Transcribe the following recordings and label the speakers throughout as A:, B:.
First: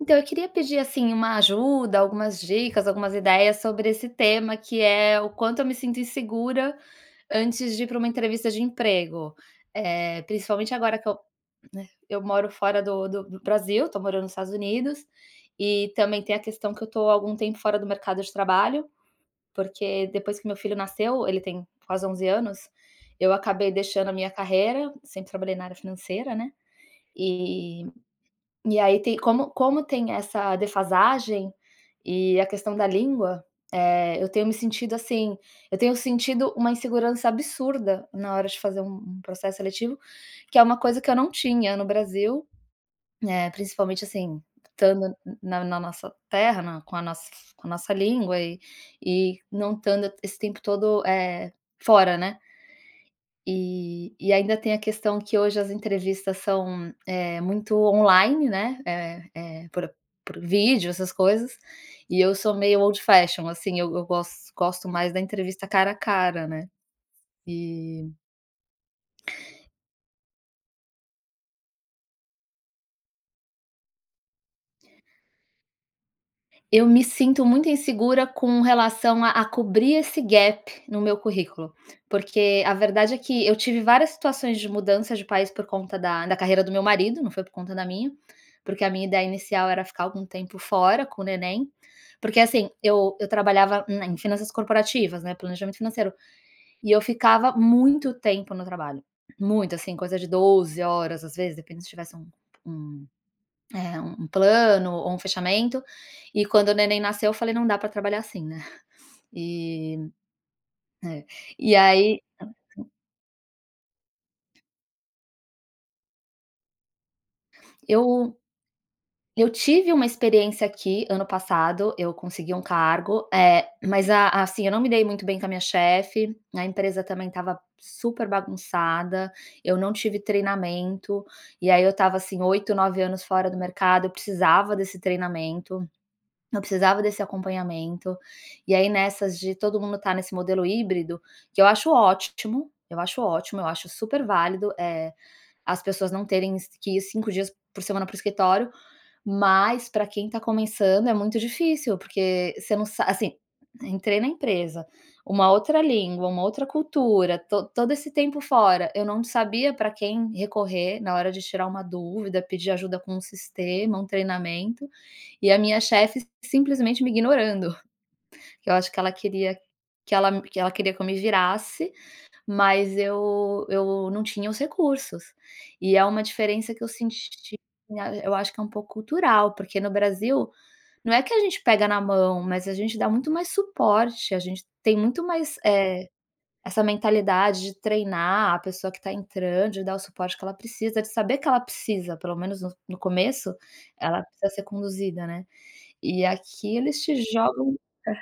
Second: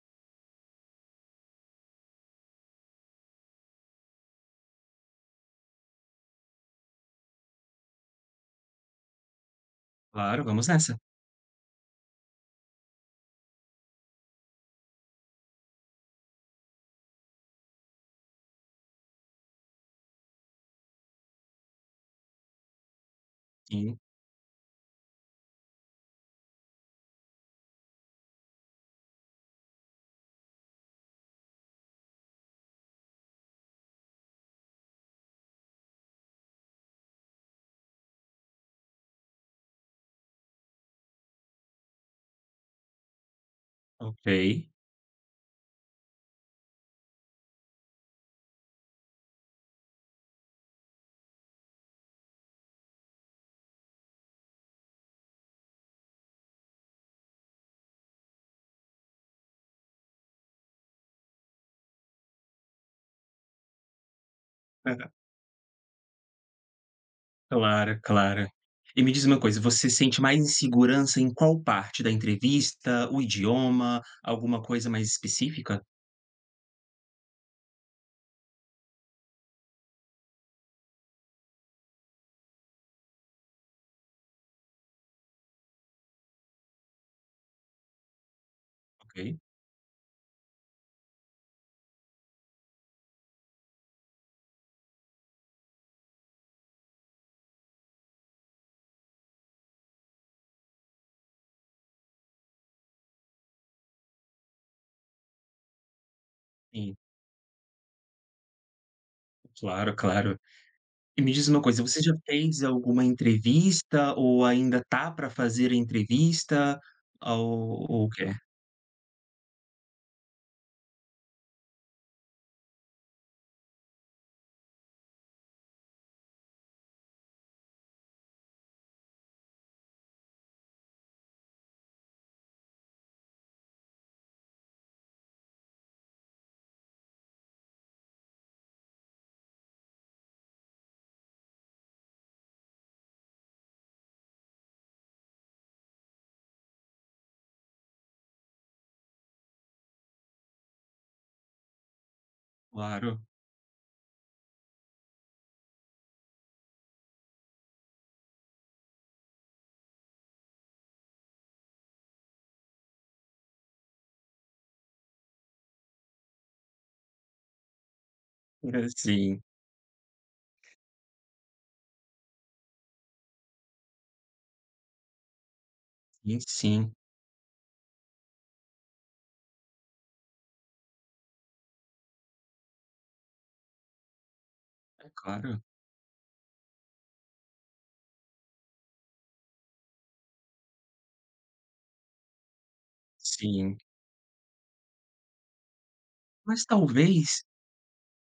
A: Então, eu queria pedir, assim, uma ajuda, algumas dicas, algumas ideias sobre esse tema que é o quanto eu me sinto insegura antes de ir pra uma entrevista de emprego, eh,
B: Claro, vamos
A: principalmente agora
B: nessa.
A: que eu, né, eu moro fora do do do Brasil, tô morando nos Estados Unidos, e também tem a questão que eu tô há algum tempo fora do mercado de trabalho, porque depois que meu filho nasceu, ele tem quase 11 anos, eu acabei
B: Sim.
A: deixando a minha carreira, sempre trabalhei na área financeira, né. E e aí tem como como tem essa defasagem e a questão da língua, eh, eu tenho me sentido, assim, eu tenho sentido uma insegurança absurda na hora de fazer um um processo seletivo, que é uma coisa que eu não tinha no Brasil, eh, principalmente assim,
B: Ok.
A: estando n na na nossa terra, na com a nossa com a nossa língua, e e não estando esse tempo todo, eh, fora, né. E e ainda tem a questão que hoje as entrevistas são, eh, muito online, né, é é por por vídeo, essas coisas, e eu sou meio old fashion, assim, eu eu gos gosto mais da entrevista cara a cara, né,
B: Claro,
A: e
B: claro. E me diz uma coisa, você sente mais insegurança em qual parte da entrevista? O idioma, alguma coisa mais específica?
A: Eu me sinto muito insegura com relação a a cobrir esse gap no meu currículo, porque a verdade é que eu tive várias situações de mudança de país por conta da da carreira do meu marido, não foi por conta da minha, porque a minha ideia
B: Ok.
A: inicial era ficar algum tempo fora com o neném, porque assim, eu eu trabalhava n em finanças corporativas, né, planejamento financeiro, e eu ficava muito tempo no trabalho, muito, assim, coisa de 12 horas, às vezes, depende se tivesse um um, eh, um plano ou um fechamento, e quando o
B: Sim.
A: neném nasceu, eu falei, não dá pra trabalhar assim, né,
B: Claro,
A: e
B: claro, e
A: é,
B: me diz uma
A: e
B: coisa, você já
A: aí
B: fez
A: [unintelligible]
B: alguma entrevista ou ainda tá pra fazer a entrevista ou ou o quê?
A: Eu eu tive uma experiência aqui ano passado, eu consegui um cargo, eh, mas a assim, eu não me dei muito bem com a minha chefe, a empresa também estava super bagunçada, eu não tive treinamento, e aí eu estava assim 8, 9 anos fora do mercado, eu precisava desse treinamento, eu precisava desse acompanhamento, e aí nessas de todo mundo tá nesse modelo híbrido, que eu acho ótimo, eu acho ótimo, eu acho super válido, eh, as pessoas não terem es que ir 5 dias por semana para o escritório, mas pra quem tá começando é muito difícil, porque você não sa
B: Claro.
A: assim, entrei na empresa, uma outra língua, uma outra cultura, to todo esse tempo fora, eu não sabia pra quem recorrer na hora de tirar uma dúvida, pedir ajuda com o sistema, um treinamento, e a minha chefe simplesmente me ignorando, que eu
B: Por
A: acho que ela
B: assim.
A: queria que ela que ela queria que eu me virasse, mas eu eu não tinha os recursos, e é uma
B: E
A: diferença que eu
B: sim.
A: senti, né, eu acho que é um pouco cultural, porque no Brasil não é que a gente pega na mão, mas a gente dá muito mais suporte, a gente tem
B: É
A: muito mais,
B: claro.
A: eh, essa mentalidade de treinar a pessoa que tá entrando, de dar o suporte que ela precisa, de saber que ela precisa, pelo menos no no começo,
B: Sim.
A: ela precisa ser conduzida, né, e
B: Mas
A: aqui eles te
B: talvez
A: jogam é.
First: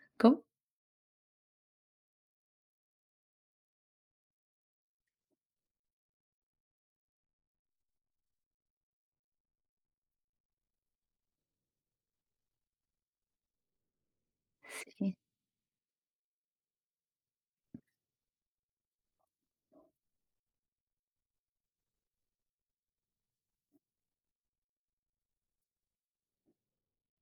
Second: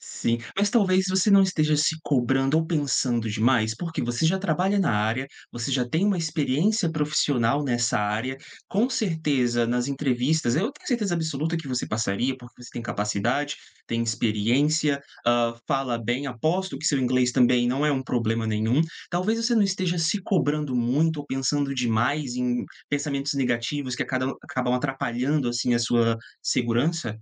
B: Sim,
A: Como?
B: mas talvez você não esteja se cobrando ou pensando demais? Porque você já trabalha na área, você já tem uma experiência profissional nessa área, com certeza, nas entrevistas eu tenho certeza absoluta que você passaria, porque você tem capacidade, tem experiência,
A: Sim.
B: hã, fala bem, aposto que seu inglês também não é um problema nenhum. Talvez você não esteja se cobrando muito ou pensando demais em pensamentos negativos que a cada o acabam atrapalhando, assim, a sua segurança?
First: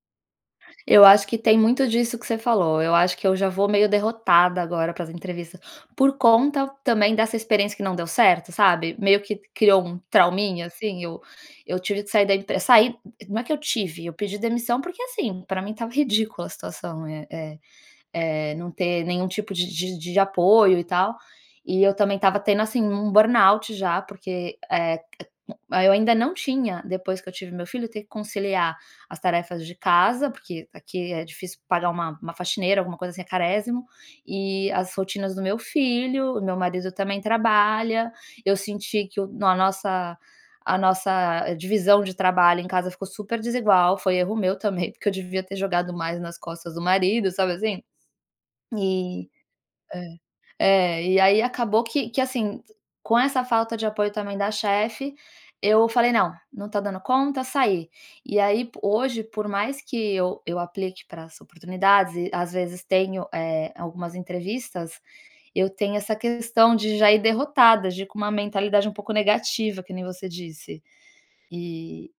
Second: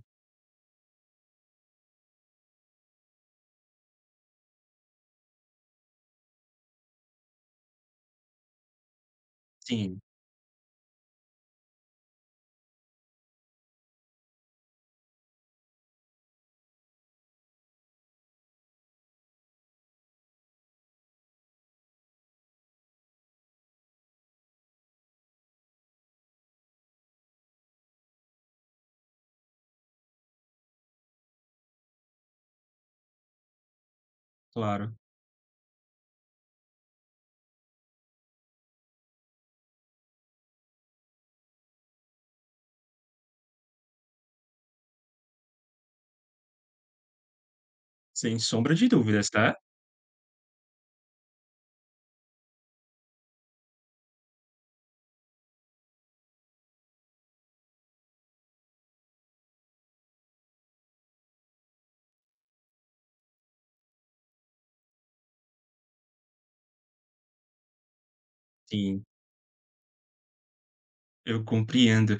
A: Eu acho que tem muito disso que você falou, eu acho que eu já vou meio derrotada agora para as entrevistas, por conta também dessa experiência que não deu certo, sabe, meio que criou um
B: Sim.
A: trauminha, assim. Eu eu tive que sair da empre saí não é que eu tive, eu pedi demissão, porque, assim, pra mim estava ridícula a situação, eh eh eh, não ter nenhum tipo de de de apoio e tal. E eu também estava tendo, assim, um burnout já, porque, eh eh, eu ainda não tinha depois que eu tive meu filho, ter que conciliar as tarefas de casa, porque aqui é difícil pagar uma uma faxineira, alguma coisa assim, é carésimo, e as
B: Claro.
A: rotinas do meu filho, o meu marido também trabalha, eu senti que o na nossa a nossa divisão de trabalho em casa ficou super desigual. Foi erro meu também, porque eu devia ter jogado mais nas costas do marido, sabe assim.
B: Sem sombra de dúvidas,
A: E
B: tá.
A: é. É, e aí acabou que que, assim, com essa falta de apoio também da chefe, eu falei: "Não, não tô dando conta", saí. E aí po hoje, por mais que eu eu aplique para as oportunidades e às vezes tenho, eh, algumas entrevistas, eu tenho essa questão de já ir derrotada, de ir com uma mentalidade um
B: Sim.
A: pouco negativa, que nem você disse,
B: Eu
A: e
B: compreendo.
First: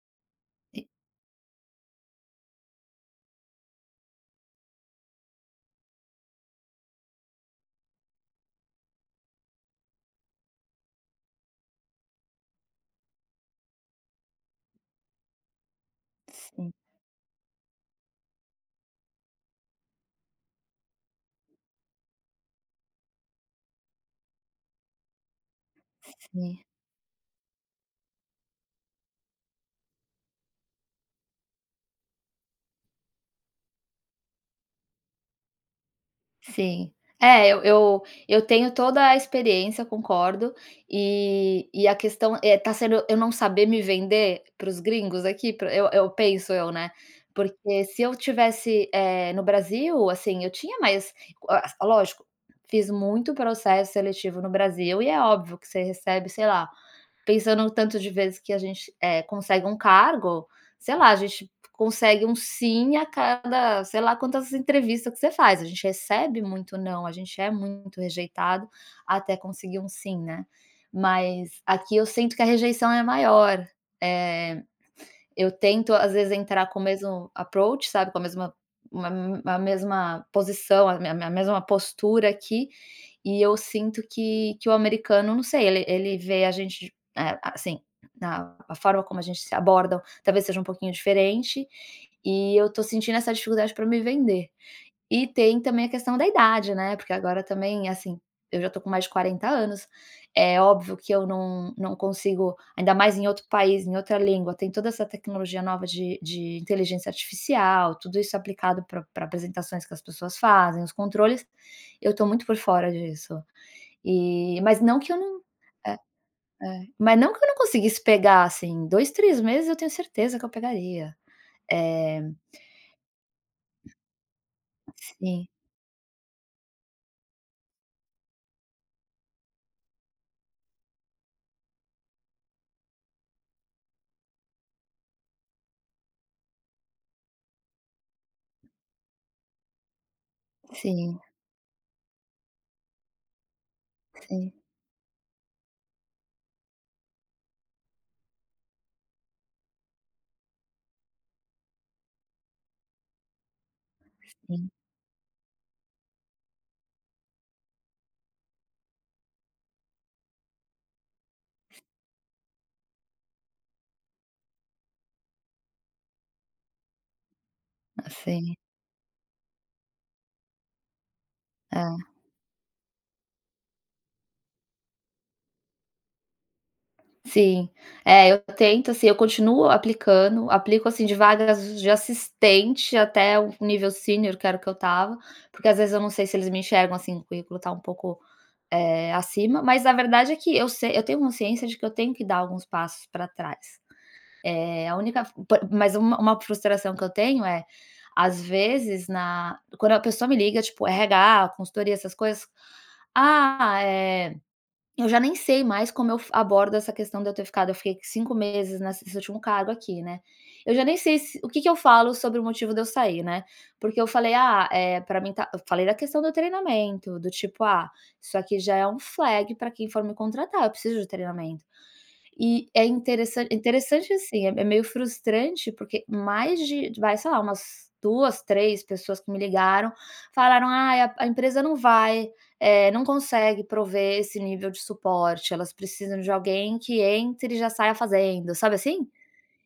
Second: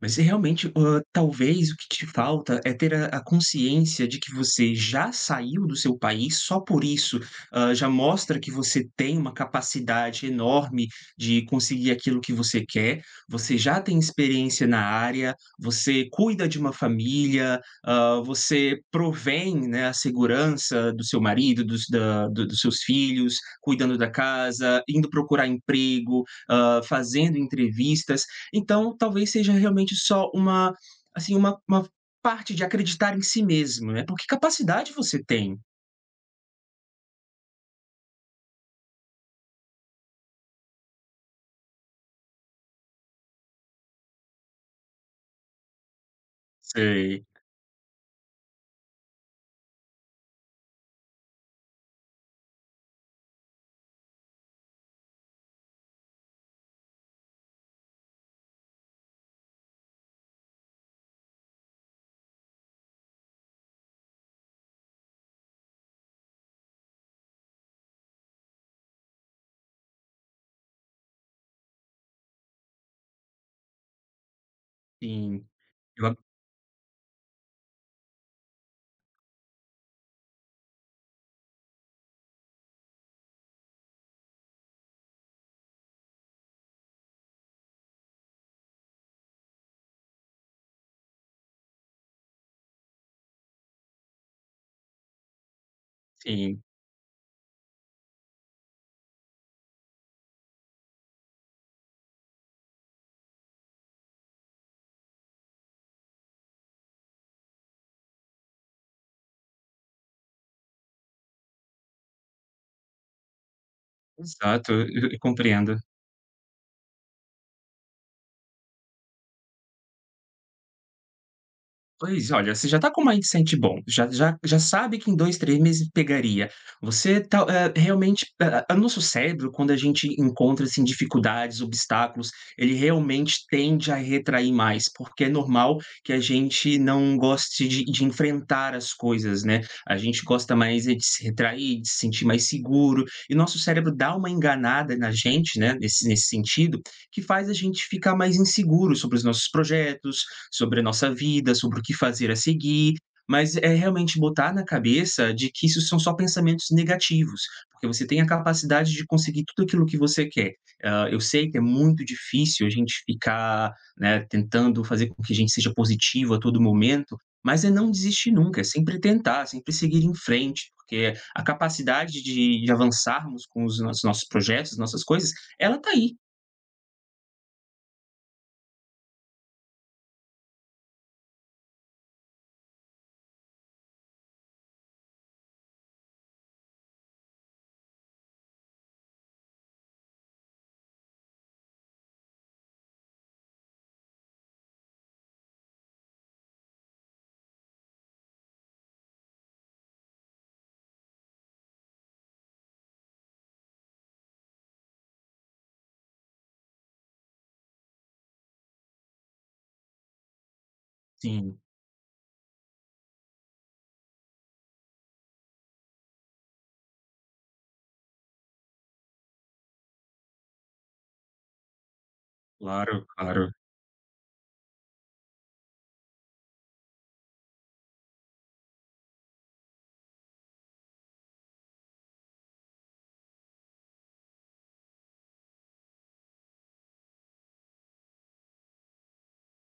B: Mas você realmente, hã, talvez o que te falta é ter a a consciência de que você já saiu do seu país, só por isso, hã, já mostra que você tem uma capacidade enorme de conseguir aquilo que você quer, você já tem experiência na área, você cuida de
A: Sim.
B: uma família, hã, você provém, né, a segurança do seu marido, dos da do dos seus filhos, cuidando da casa, indo procurar emprego,
A: Sim.
B: hã, fazendo entrevistas, então, talvez seja realmente só uma, assim, uma uma parte de acreditar em si mesmo, né, porque capacidade você tem.
A: Sim. É, eu eu eu tenho toda a experiência, concordo. E e a questão é tá sendo eu não saber me vender para os gringos aqui, para o eu eu penso eu, né,
B: Sei.
A: porque se eu tivesse, eh, no Brasil, assim, eu tinha mais Ah, lógico, fiz muito processo seletivo no Brasil e é óbvio que você recebe, sei lá, pensando no tanto de vezes que a gente, eh, consegue um cargo, sei lá, a gente consegue um sim a cada, sei lá, quantas entrevistas que você faz, a gente recebe muito não, a gente é muito rejeitado até conseguir um sim, né, mas aqui eu sinto que a rejeição é maior. Eh,
B: Sim.
A: eu tento,
B: Eu
A: às
B: a
A: vezes, entrar com o mesmo approach, sabe, com a mesma uma m a mesma posição, a me me mesma postura aqui, e eu sinto que que o americano, não sei, ele ele vê a gente, eh, assim, na a forma como a gente se abordam talvez seja um pouquinho diferente, e eu tô sentindo essa dificuldade pra me vender. E tem também a questão da
B: Sim.
A: idade, né, porque agora também, assim, eu já tô com mais de 40 anos. É óbvio que eu não não consigo, ainda mais em outro país, em outra língua, tem toda essa tecnologia nova de de inteligência artificial, tudo isso aplicado pra pra apresentações que as pessoas fazem, os controles, eu tô muito por fora disso. E
B: Exato,
A: mas
B: eu
A: não
B: eu
A: que eu
B: eu
A: não
B: compreendo.
A: É, é. Mas não que eu não conseguisse pegar, assim, 2, 3 meses eu tenho certeza que eu pegaria.
B: Pois.
A: Eh
B: Olha, você já tá com um mindset bom. Já já já sabe que em 2,
A: Sim.
B: 3 meses pegaria, você tá eh, realmente a a o nosso cérebro, quando a gente encontra, assim, dificuldades, obstáculos, ele realmente tende a retrair mais, porque é normal que a gente não goste de de enfrentar as coisas, né, a gente gosta mais é de
A: Sim.
B: se retrair, de se sentir mais seguro, e nosso cérebro dá uma
A: Sim.
B: enganada na gente, né, nesse s nesse sentido, que faz a gente ficar mais inseguro sobre os nossos projetos, sobre a nossa vida, sobre o que fazer a seguir. Mas é realmente botar na
A: Sim.
B: cabeça de que isso são só pensamentos negativos, porque você tem a capacidade de conseguir tudo aquilo que você quer. Hã, eu sei que é muito difícil a gente ficar, né, tentando fazer com que a gente seja positivo a todo momento, mas é não
A: Ah,
B: desistir
A: sim.
B: nunca, é sempre tentar, sempre seguir em frente, porque a
A: É.
B: capacidade de de avançarmos com os nossos os nossos projetos, nossas coisas, ela tá aí.
A: Sim. É, eu tento, assim, eu continuo aplicando, aplico, assim, de vagas de assistente até o nível sênior, que era o que eu estava, porque às vezes eu não sei se eles me enxergam assim, o currículo tá um pouco, eh, acima, mas a verdade é que eu sei eu tenho consciência de que eu tenho que dar alguns passos pra trás. Eh, a única fo por mas uma uma frustração que eu tenho é, às vezes na quando a pessoa me liga, tipo RH, consultoria, essas coisas, "Ah, eh" eu já nem sei mais como eu fa como eu abordo essa questão de eu ter ficado, eu fiquei 5 nessa nesse último cargo aqui, né. Eu já nem se o
B: Sim.
A: que que eu falo sobre o motivo de eu sair, né, porque eu falei: "Ah, eh, pra mim tá" eu falei da questão do treinamento, do tipo: "Ah, isso aqui já é um flag pra quem for me contratar, eu preciso de treinamento". E é
B: Claro, claro.
A: interessante interessante, assim, é me é meio frustrante, porque mais de vai, sei lá, umas 2, 3 pessoas que me ligaram falaram: "Ai, a a empresa não vai, eh, não consegue prover esse nível de suporte, elas precisam de alguém que entre e já saia fazendo", sabe assim?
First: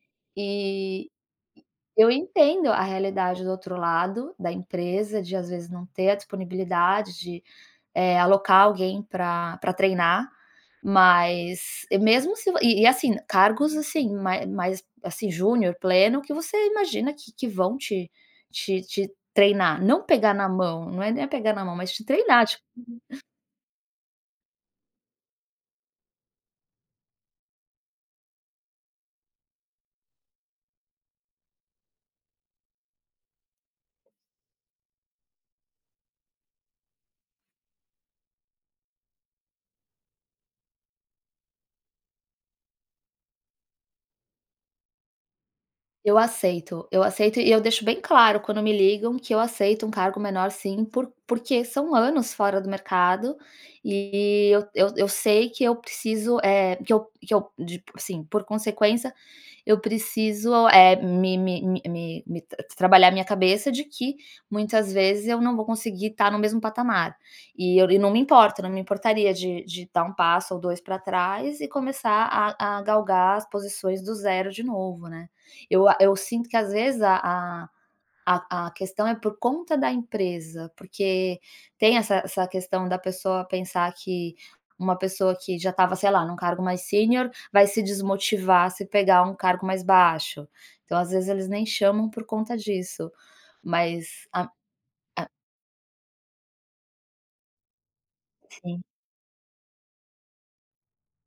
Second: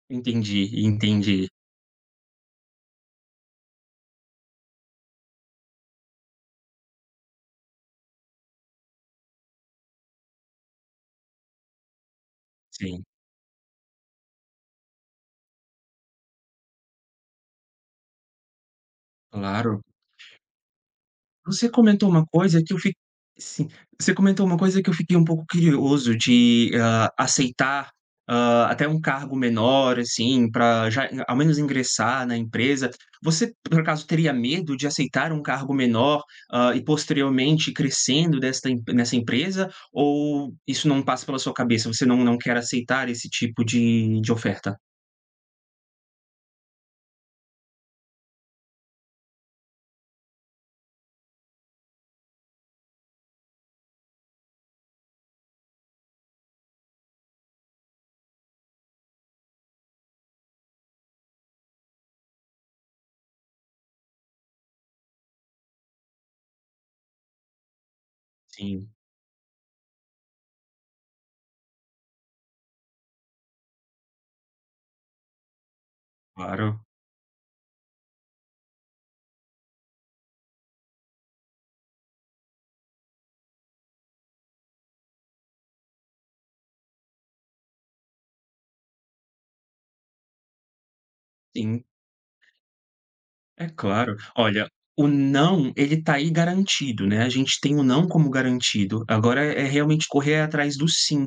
B: Entendi,
A: E
B: entendi.
A: eu entendo a realidade do outro lado, da empresa, de às vezes não ter a disponibilidade de, eh, alocar alguém para para treinar, mas e mesmo se vo e e
B: Sim.
A: assim, cargos assim, mai mais, assim, júnior, pleno, que você imagina que que vão te te te
B: Claro.
A: treinar, não pegar na mão, não é nem pegar na
B: Você
A: mão, mas te
B: comentou uma
A: treinar, tip
B: coisa que eu fi sim. Você comentou uma coisa que eu fiquei um pouco curioso de, hã, aceitar, hã, até um cargo menor, assim, pra já ao menos ingressar na empresa. Você, por acaso, teria medo de aceitar um cargo menor, hã, e posteriormente crescendo desta em nesta empresa, ou isso não passa pela sua cabeça, você não não quer aceitar esse tipo de de oferta?
A: Eu aceito, eu aceito e eu deixo bem claro quando me ligam que eu aceito um cargo menor sim, por porque são anos fora do mercado e eu eu eu sei que eu preciso, eh, que eu que eu de assim, por consequência, eu preciso, eh, me me me me me t tra trabalhar minha cabeça de que muitas vezes eu não vou conseguir estar no mesmo patamar. E eu e não me importo, não me
B: Sim.
A: importaria de de dar 1 passo ou 2 pra trás e começar a a galgar as posições do 0 de novo, né. Eu a eu sinto que às
B: Claro.
A: vezes a a a a questão é por conta da empresa, porque tem essa essa questão da pessoa pensar que uma pessoa que já estava, sei lá, num cargo mais sênior, vai se desmotivar se pegar um cargo mais baixo, então às vezes eles nem
B: Sim.
A: chamam por conta disso.
B: É claro.
A: Mas a
B: Olha, o
A: a
B: não, ele tá aí garantido, né, a gente tem o não como
A: Sim.
B: garantido, agora é realmente correr atrás do sim,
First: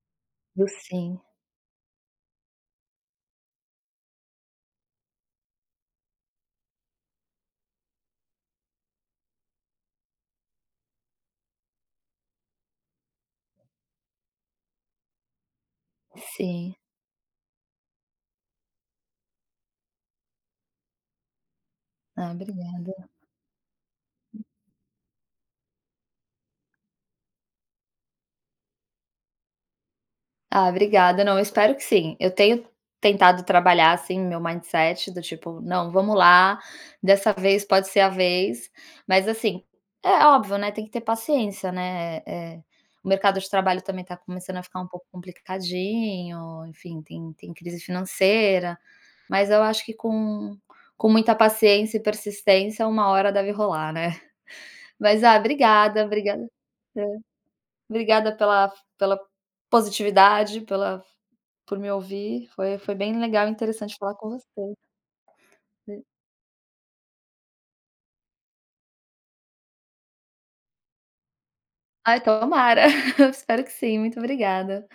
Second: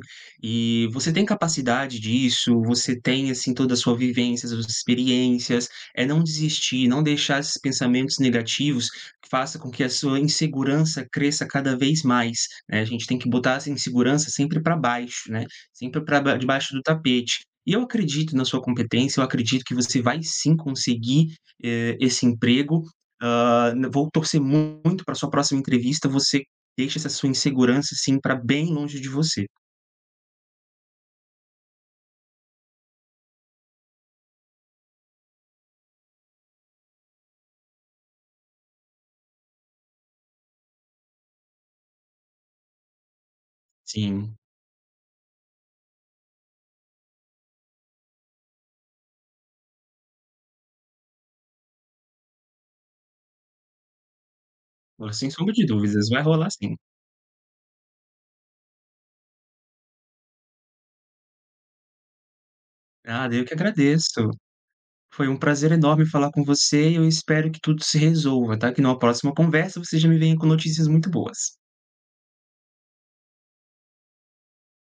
A: Do
B: e você
A: sim.
B: tem capacidade disso, você tem, assim, toda a sua vivência, suas experiências. É não desistir, não deixar esses pensamentos negativos que faça com que a sua insegurança cresça cada vez mais, né, a gente tem que botar essa insegurança sempre pra baixo, né, sempre pra ba
A: Sim.
B: debaixo do tapete. E eu acredito na sua competência, eu acredito que você vai sim conseguir, eh, esse
A: Ah,
B: emprego,
A: obrigada.
B: hã, n vou torcer muito para a sua próxima entrevista, você deixa essa sua insegurança, assim, pra bem longe de você.
A: Ah, obrigada. Não, eu espero que sim. Eu tenho tentado trabalhar, assim, meu mindset, do tipo: "Não, vamos lá, dessa vez pode ser a vez", mas assim, é óbvio, né, tem que ter paciência, né, eh eh, o mercado de trabalho também tá
B: Sim.
A: começando a ficar um pouco complicadinho, enfim, tem tem crise financeira. Mas eu acho que com com muita paciência e persistência uma hora deve rolar, né.
B: Ô,
A: Mas,
B: sem
A: ah,
B: sombra de
A: obrigada,
B: dúvidas, vai
A: obriga
B: rolar sim.
A: Hã. Obrigada pela f pela positividade, pela f por me ouvir, foi foi bem
B: Nada, eu
A: legal e
B: que
A: interessante falar com
B: agradeço.
A: você.
B: Foi um prazer
A: E
B: enorme falar com você e eu espero que tudo se resolva, tá, que numa próxima conversa você já me venha com notícias muito boas.
A: Ai, tomara. Espero que sim. Muito obrigada.